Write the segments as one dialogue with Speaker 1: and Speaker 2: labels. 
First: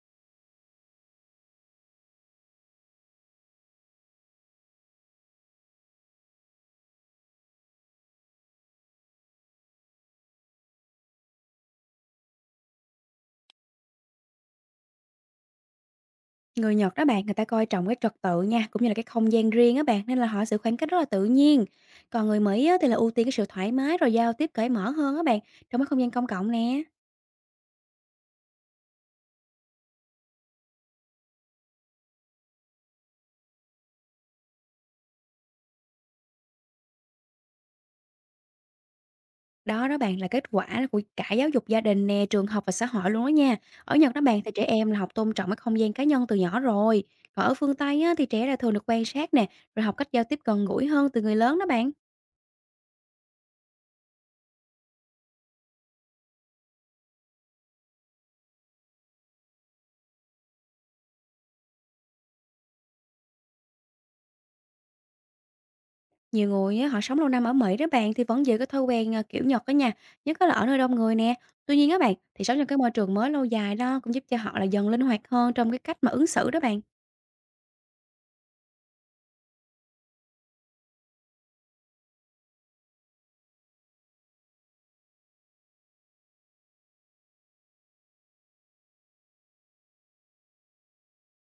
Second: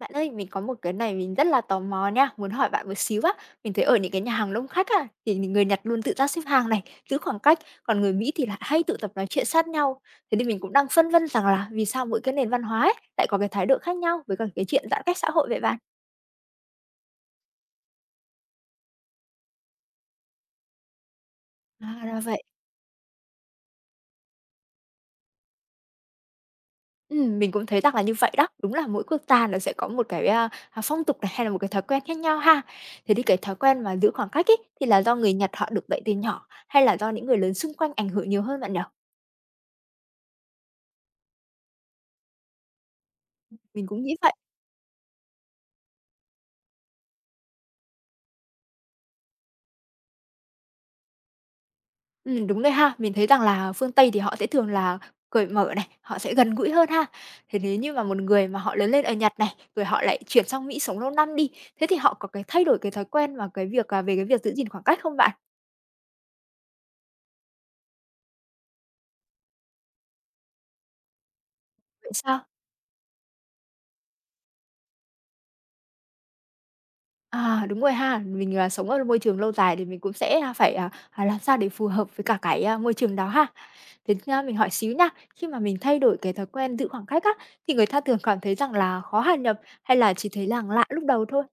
Speaker 1: Bạn ơi, mình có một cái này mình rất là tò mò nha, muốn hỏi bạn một xíu á. Mình thấy ở những cái nhà hàng đông khách á, thì người Nhật luôn tự giác xếp hàng này, giữ khoảng cách, còn người Mỹ thì lại hay tụ tập nói chuyện sát nhau. Thế thì mình cũng đang phân vân rằng là vì sao mỗi cái nền văn hóa ấy lại có cái thái độ khác nhau với cả cái chuyện giãn cách xã hội vậy bạn?
Speaker 2: Người Nhật đó bạn, người ta coi trọng cái trật tự nha, cũng như là cái không gian riêng á bạn, nên là họ sự khoảng cách rất là tự nhiên.
Speaker 1: À, ra
Speaker 2: Còn người
Speaker 1: vậy.
Speaker 2: Mỹ á, thì là ưu tiên cái sự thoải mái rồi giao tiếp cởi mở hơn á bạn, trong cái không gian công cộng nè.
Speaker 1: Ừ, mình cũng thấy rằng là như vậy đó, đúng là mỗi quốc gia nó sẽ có một cái phong tục này hay là một cái thói quen khác nhau ha. Thế thì cái thói quen mà giữ khoảng cách ấy thì là do người Nhật họ được dạy từ nhỏ hay là do những người lớn xung quanh ảnh hưởng nhiều hơn bạn nhỉ?
Speaker 2: Đó đó bạn là kết quả của cả giáo dục gia đình nè, trường học và xã hội luôn đó nha.
Speaker 1: Mình
Speaker 2: Ở
Speaker 1: cũng
Speaker 2: Nhật
Speaker 1: nghĩ
Speaker 2: đó
Speaker 1: vậy.
Speaker 2: bạn thì trẻ em là học tôn trọng cái không gian cá nhân từ nhỏ rồi. Còn ở phương Tây á, thì trẻ là thường được quan sát nè, rồi học cách giao tiếp gần gũi hơn từ người lớn đó bạn.
Speaker 1: Đúng rồi ha. Mình thấy rằng là phương Tây thì họ sẽ thường là cởi mở này, họ sẽ gần gũi hơn ha. Thế nếu như mà một người mà họ lớn lên ở Nhật này, rồi họ lại chuyển sang Mỹ sống lâu năm đi, thế thì họ có cái thay đổi cái thói quen và cái việc, về cái việc giữ gìn khoảng cách không bạn?
Speaker 2: Nhiều người á, họ sống lâu năm ở Mỹ đó bạn thì vẫn giữ cái thói quen, à, kiểu Nhật đó nha, nhất á là ở nơi đông người nè. Tuy nhiên á
Speaker 1: Vậy
Speaker 2: bạn,
Speaker 1: sao?
Speaker 2: thì sống trong cái môi trường mới lâu dài đó cũng giúp cho họ là dần linh hoạt hơn trong cái cách mà ứng xử đó bạn.
Speaker 1: À, đúng rồi ha. Mình, sống ở môi trường lâu dài thì mình cũng sẽ, phải, làm sao để phù hợp với cả cái, môi trường đó ha. Thế, mình hỏi xíu nha, khi mà mình thay đổi cái thói quen giữ khoảng cách á, thì người ta thường cảm thấy rằng là khó hòa nhập hay là chỉ thấy là lạ lúc đầu thôi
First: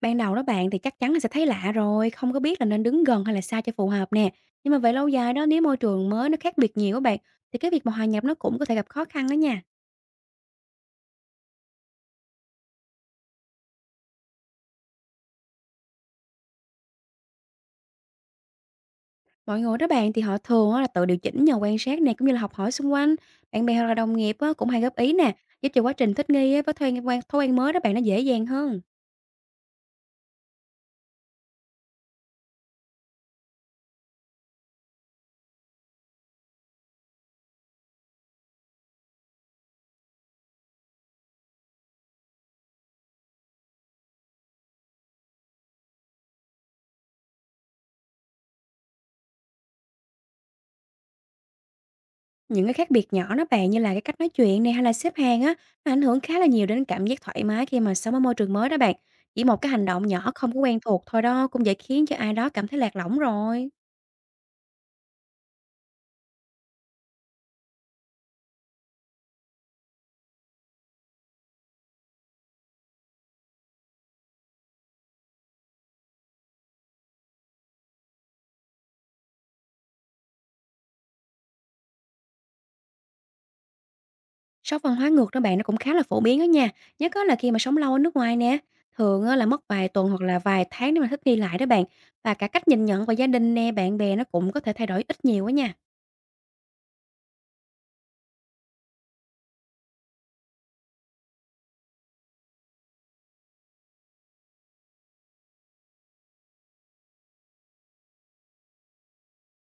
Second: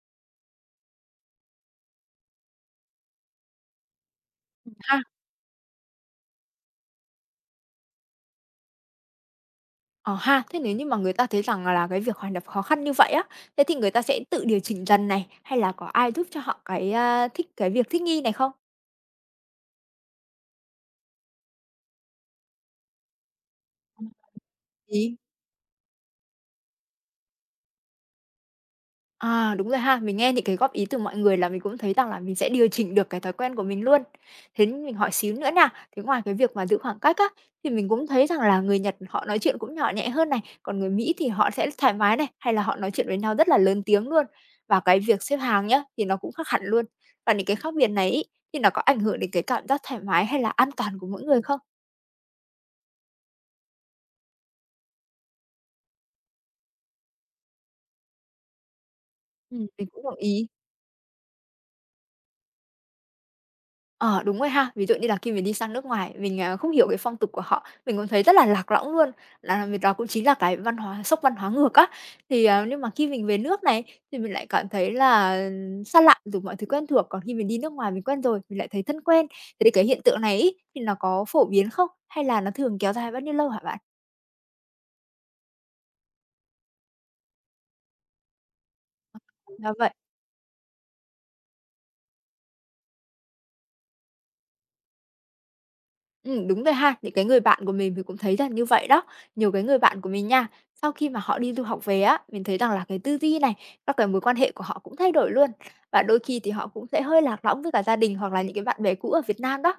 Speaker 2: Ban đầu đó bạn thì chắc chắn là sẽ thấy lạ rồi, không có biết là nên đứng gần hay là xa cho phù hợp nè. Nhưng mà về
Speaker 1: ha?
Speaker 2: lâu dài đó, nếu môi trường mới nó khác biệt nhiều á bạn, thì cái việc mà hòa nhập nó cũng có thể gặp khó khăn đó nha.
Speaker 1: Ờ ha, thế nếu như mà người ta thấy rằng là cái việc hòa nhập khó khăn như vậy á, thế thì người ta sẽ tự điều chỉnh dần này, hay là có ai giúp cho họ cái, thích cái việc thích nghi này không?
Speaker 2: Mọi người đó bạn thì họ thường á là tự điều chỉnh nhờ quan sát này, cũng như là học hỏi xung quanh. Bạn bè hoặc là
Speaker 1: Ừm,
Speaker 2: đồng nghiệp á cũng hay góp ý
Speaker 1: gì?
Speaker 2: nè, giúp cho quá trình thích nghi á với thói quen mới đó bạn nó dễ dàng hơn.
Speaker 1: À, đúng rồi ha. Mình nghe những cái góp ý từ mọi người là mình cũng thấy rằng là mình sẽ điều chỉnh được cái thói quen của mình luôn. Thế nhưng mình hỏi xíu nữa nha, thế ngoài cái việc mà giữ khoảng cách á, thì mình cũng thấy rằng là người Nhật họ nói chuyện cũng nhỏ nhẹ hơn này, còn người Mỹ thì họ sẽ thoải mái này, hay là họ nói chuyện với nhau rất là lớn tiếng luôn. Và cái việc xếp hàng nhá, thì nó cũng khác hẳn luôn. Và những cái khác biệt này ý, thì nó có ảnh hưởng đến cái cảm giác thoải mái hay là an toàn của mỗi người không?
Speaker 2: Những cái khác biệt nhỏ đó bạn, như là cái cách nói chuyện này hay là xếp hàng á, nó ảnh hưởng khá là nhiều đến cảm giác thoải mái khi mà sống ở môi trường mới đó bạn. Chỉ
Speaker 1: Ừ,
Speaker 2: một cái hành
Speaker 1: mình cũng
Speaker 2: động
Speaker 1: đồng
Speaker 2: nhỏ
Speaker 1: ý.
Speaker 2: không có quen thuộc thôi đó cũng dễ khiến cho ai đó cảm thấy lạc lõng rồi.
Speaker 1: Ờ, đúng rồi ha. Ví dụ như là khi mình đi sang nước ngoài, mình, không hiểu cái phong tục của họ, mình cũng thấy rất là lạc lõng luôn, là việc đó cũng chính là cái văn hóa sốc văn hóa ngược á. Thì, ờ, nhưng mà khi mình về nước này, thì mình lại cảm thấy là xa lạ rồi mọi thứ quen thuộc, còn khi mình đi nước ngoài mình quen rồi, mình lại thấy thân quen. Thế thì cái hiện tượng này ấy, thì nó có phổ biến không? Hay là nó thường kéo dài bao nhiêu lâu hả bạn?
Speaker 2: Sốc văn hóa ngược đó bạn, nó cũng khá là phổ biến đó nha, nhất á là khi mà sống lâu ở nước ngoài nè. Thường á là mất
Speaker 1: Ra
Speaker 2: vài
Speaker 1: vậy.
Speaker 2: tuần hoặc là vài tháng để mà thích nghi lại đó bạn, và cả cách nhìn nhận của gia đình nè, bạn bè nó cũng có thể thay đổi ít nhiều á nha.
Speaker 1: Đúng rồi ha. Những cái người bạn của mình cũng thấy là như vậy đó. Nhiều cái người bạn của mình nha, sau khi mà họ đi du học về á, mình thấy rằng là cái tư duy này, các cái mối quan hệ của họ cũng thay đổi luôn. Và đôi khi thì họ cũng sẽ hơi lạc lõng với cả gia đình hoặc là những cái bạn bè cũ ở Việt Nam đó.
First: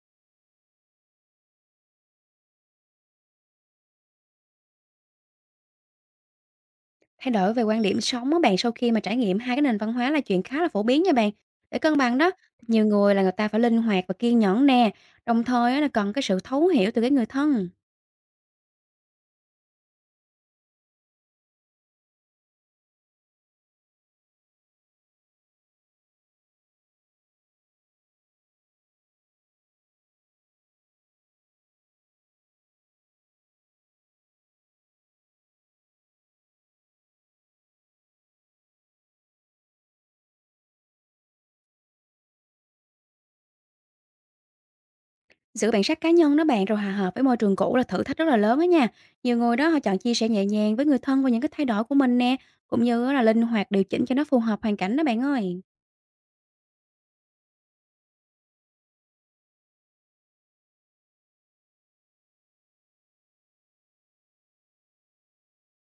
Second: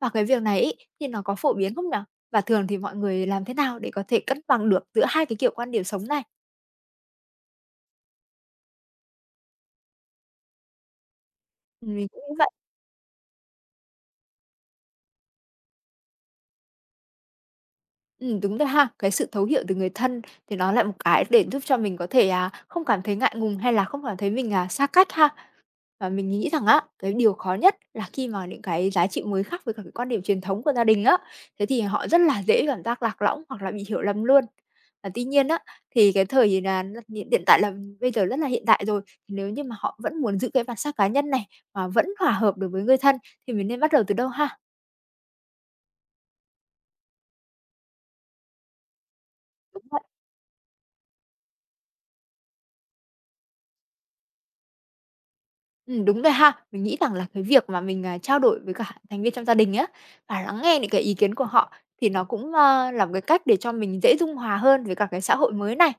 Speaker 1: Và cái việc này ấy, thì nó có phổ biến không nhỉ? Và thường thì mọi người làm thế nào để có thể cân bằng được giữa hai cái kiểu quan điểm sống này?
Speaker 2: Thay đổi về quan điểm sống á bạn, sau khi mà trải nghiệm hai cái nền văn hóa là chuyện khá là phổ biến nha bạn. Để cân
Speaker 1: Mình
Speaker 2: bằng
Speaker 1: cũng
Speaker 2: đó,
Speaker 1: nghĩ vậy.
Speaker 2: nhiều người là người ta phải linh hoạt và kiên nhẫn nè, đồng thời á là cần cái sự thấu hiểu từ cái người thân.
Speaker 1: Đúng rồi ha. Cái sự thấu hiểu từ người thân thì nó lại một cái để giúp cho mình có thể, không cảm thấy ngại ngùng hay là không cảm thấy mình, xa cách ha. Và mình nghĩ rằng á, cái điều khó nhất là khi mà những cái giá trị mới khác với cả cái quan điểm truyền thống của gia đình á, thế thì họ rất là dễ cảm giác lạc lõng hoặc là bị hiểu lầm luôn. Và tuy nhiên á, thì cái thời là hiện hiện tại là bây giờ rất là hiện đại rồi, thì nếu như mà họ vẫn muốn giữ cái bản sắc cá nhân này, mà vẫn hòa hợp được với người thân thì mình nên bắt đầu từ đâu ha?
Speaker 2: Giữ bản sắc cá nhân đó bạn, rồi hòa hợp với môi trường cũ là thử thách rất là lớn á nha. Nhiều người đó họ
Speaker 1: Đúng.
Speaker 2: chọn chia sẻ nhẹ nhàng với người thân về những cái thay đổi của mình nè, cũng như á là linh hoạt điều chỉnh cho nó phù hợp hoàn cảnh đó bạn ơi.
Speaker 1: Đúng rồi ha. Mình nghĩ rằng là cái việc mà mình, trao đổi với cả thành viên trong gia đình á, và lắng nghe những cái ý kiến của họ thì nó cũng, là một cái cách để cho mình dễ dung hòa hơn với cả cái xã hội mới này.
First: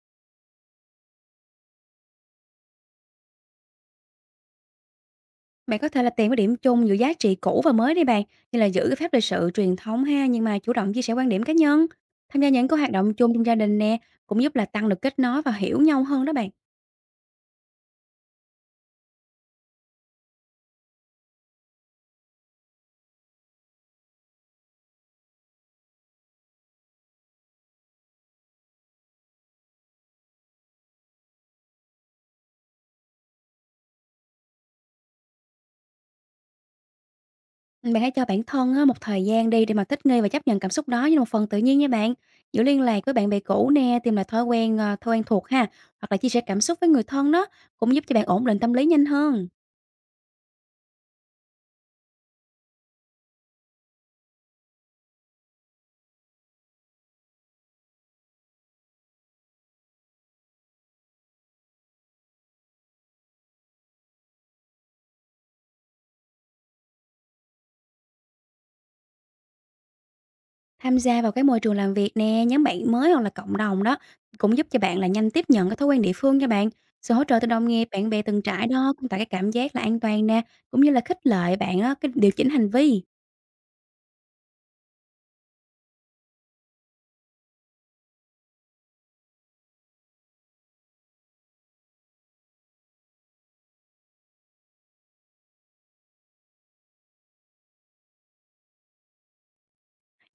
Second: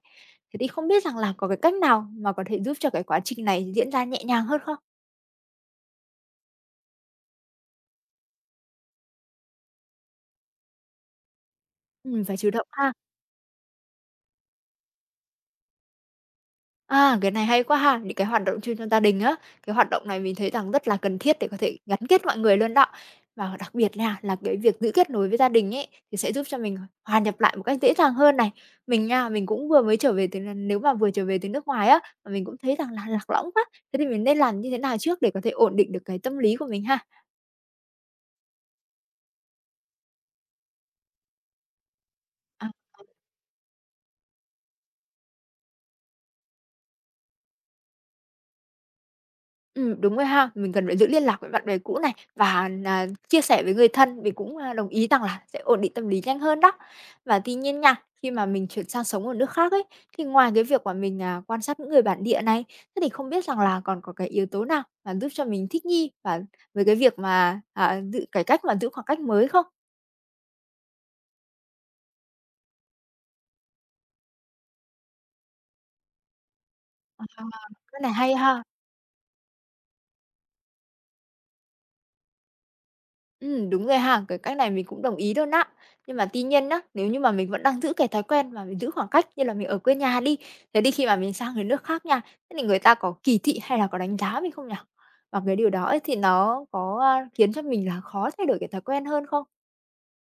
Speaker 1: Thế thì không biết rằng là có cái cách nào mà có thể giúp cho cái quá trình này diễn ra nhẹ nhàng hơn không?
Speaker 2: Bạn có thể là tìm cái điểm chung giữa giá trị cũ và mới đi bạn, như là giữ cái phép lịch sự truyền thống ha, nhưng mà chủ động chia sẻ quan điểm cá nhân.
Speaker 1: Phải
Speaker 2: Tham
Speaker 1: chủ
Speaker 2: gia
Speaker 1: động
Speaker 2: những cái hoạt
Speaker 1: ha.
Speaker 2: động chung trong gia đình nè, cũng giúp là tăng được kết nối và hiểu nhau hơn đó bạn.
Speaker 1: À, cái này hay quá ha! Những cái hoạt động chuyên trong gia đình á, cái hoạt động này mình thấy rằng rất là cần thiết để có thể gắn kết mọi người luôn đó. Và đặc biệt nha, là cái việc giữ kết nối với gia đình ấy, thì sẽ giúp cho mình hòa nhập lại một cách dễ dàng hơn này. Mình nha, mình cũng vừa mới trở về từ nếu mà vừa trở về từ nước ngoài á, mà mình cũng thấy rằng là lạc lõng quá, thế thì mình nên làm như thế nào trước để có thể ổn định được cái tâm lý của mình ha?
Speaker 2: Bạn hãy cho bản thân á, một thời gian đi để mà thích nghi và chấp nhận cảm xúc đó như một phần tự nhiên nha bạn. Giữ
Speaker 1: À.
Speaker 2: liên lạc với bạn bè cũ nè, tìm lại thói quen thuộc ha, hoặc là chia sẻ cảm xúc với người thân đó cũng giúp cho bạn ổn định tâm lý nhanh hơn.
Speaker 1: Đúng rồi ha. Mình cần phải giữ liên lạc với bạn bè cũ này và nà chia sẻ với người thân, mình cũng, đồng ý rằng là sẽ ổn định tâm lý nhanh hơn đó. Và tuy nhiên nha, khi mà mình chuyển sang sống ở nước khác ấy, thì ngoài cái việc mà mình, quan sát những người bản địa này, thế thì không biết rằng là còn có cái yếu tố nào mà giúp cho mình thích nghi và với cái việc mà, giữ cái cách mà giữ khoảng cách mới không?
Speaker 2: Tham gia vào cái môi trường làm việc nè, nhóm bạn mới hoặc là cộng đồng đó cũng giúp cho bạn là nhanh tiếp nhận cái thói quen địa phương nha bạn. Sự hỗ
Speaker 1: À,
Speaker 2: trợ từ đồng nghiệp,
Speaker 1: cái
Speaker 2: bạn
Speaker 1: này
Speaker 2: bè
Speaker 1: hay
Speaker 2: từng
Speaker 1: ha.
Speaker 2: trải đó cũng tạo cái cảm giác là an toàn nè, cũng như là khích lệ bạn á, cái điều chỉnh hành vi.
Speaker 1: Ừ, đúng rồi ha, cái cách này mình cũng đồng ý luôn á. Nhưng mà tuy nhiên á, nếu như mà mình vẫn đang giữ cái thói quen mà mình giữ khoảng cách như là mình ở quê nhà đi, thế đi khi mà mình sang cái nước khác nha, thế thì người ta có kỳ thị hay là có đánh giá mình không nhỉ? Và cái điều đó ấy thì nó có, khiến cho mình là khó thay đổi cái thói quen hơn không?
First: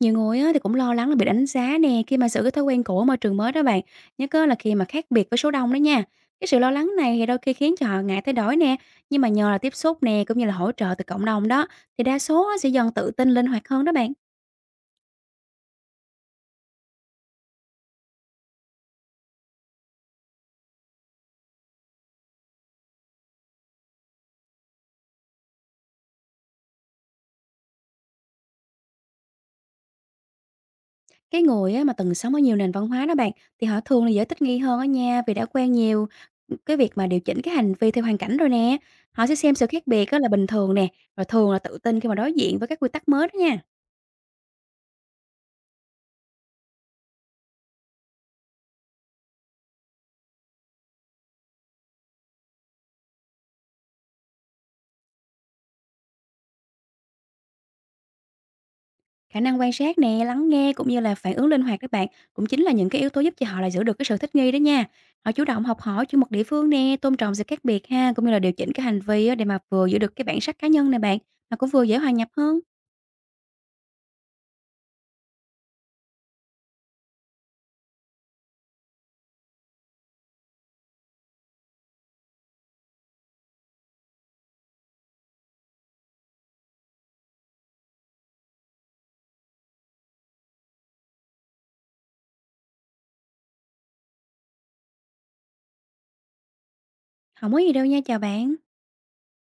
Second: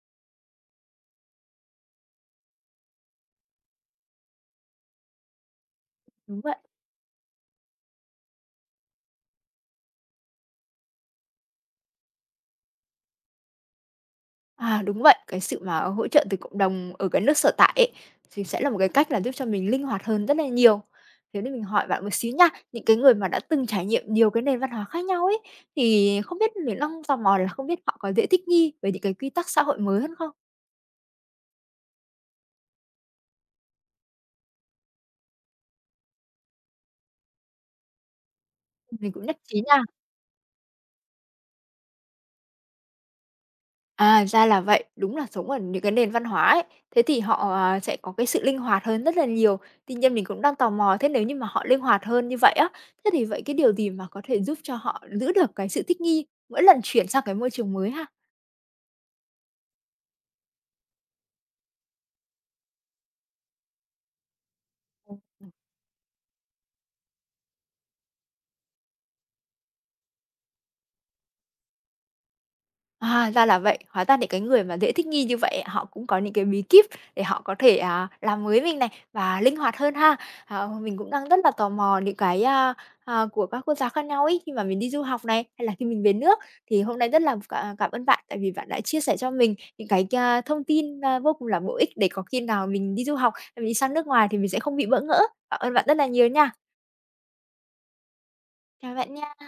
Speaker 2: Nhiều người á, thì cũng lo lắng là bị đánh giá nè khi mà giữ cái thói quen cũ ở môi trường mới đó bạn. Nhất á, là khi mà khác biệt với số đông đó nha.
Speaker 1: Đúng
Speaker 2: Cái
Speaker 1: vậy.
Speaker 2: sự lo lắng này thì đôi khi khiến cho họ ngại thay đổi nè. Nhưng mà nhờ là tiếp xúc nè, cũng như là hỗ trợ từ cộng đồng đó, thì đa số á, sẽ dần tự tin linh hoạt hơn đó bạn.
Speaker 1: À, đúng vậy, cái sự mà hỗ trợ từ cộng đồng ở cái nước sở tại ấy, thì sẽ là một cái cách là giúp cho mình linh hoạt hơn rất là nhiều. Thế nên mình hỏi bạn một xíu nha, những cái người mà đã từng trải nghiệm nhiều cái nền văn hóa khác nhau ấy, thì không biết mình đang tò mò là không biết họ có dễ thích nghi với những cái quy tắc xã hội mới hơn không?
Speaker 2: Cái người á, mà từng sống ở nhiều nền văn hóa đó bạn, thì họ thường là dễ thích nghi hơn ở nha, vì đã quen nhiều cái việc mà điều chỉnh cái hành vi theo hoàn cảnh rồi nè.
Speaker 1: Mình cũng
Speaker 2: Họ sẽ
Speaker 1: nhất
Speaker 2: xem
Speaker 1: trí
Speaker 2: sự
Speaker 1: nha.
Speaker 2: khác biệt á, là bình thường nè, và thường là tự tin khi mà đối diện với các quy tắc mới đó nha.
Speaker 1: À, ra là vậy. Đúng là sống ở những cái nền văn hóa ấy, thế thì họ, sẽ có cái sự linh hoạt hơn rất là nhiều. Tuy nhiên mình cũng đang tò mò, thế nếu như mà họ linh hoạt hơn như vậy á, thế thì vậy cái điều gì mà có thể giúp cho họ giữ được cái sự thích nghi mỗi lần chuyển sang cái môi trường mới ha?
Speaker 2: Khả năng quan sát nè, lắng nghe, cũng như là phản ứng linh hoạt các bạn cũng chính là những cái yếu tố giúp cho họ là giữ được cái sự thích nghi đó nha. Họ chủ động học hỏi chuyên mục địa phương nè, tôn trọng sự khác biệt ha, cũng như là điều chỉnh cái hành vi á để mà vừa giữ được cái bản sắc cá nhân này bạn, mà cũng vừa dễ hòa nhập hơn.
Speaker 1: À, ra là vậy. Hóa ra những cái người mà dễ thích nghi như vậy họ cũng có những cái bí kíp để họ có thể, làm mới mình này và linh hoạt hơn ha. À, mình cũng đang rất là tò mò những cái, của các quốc gia khác nhau ấy, khi mà mình đi du học này, hay là khi mình về nước. Thì hôm nay rất là cảm cảm ơn bạn, tại vì bạn đã chia sẻ cho mình những cái, thông tin, vô cùng là bổ ích để có khi nào mình đi du học, mình đi sang nước ngoài thì mình sẽ không bị bỡ ngỡ. Cảm ơn bạn rất là nhiều nha.
Speaker 2: Không có gì đâu nha, chào bạn.
Speaker 1: Chào bạn nha.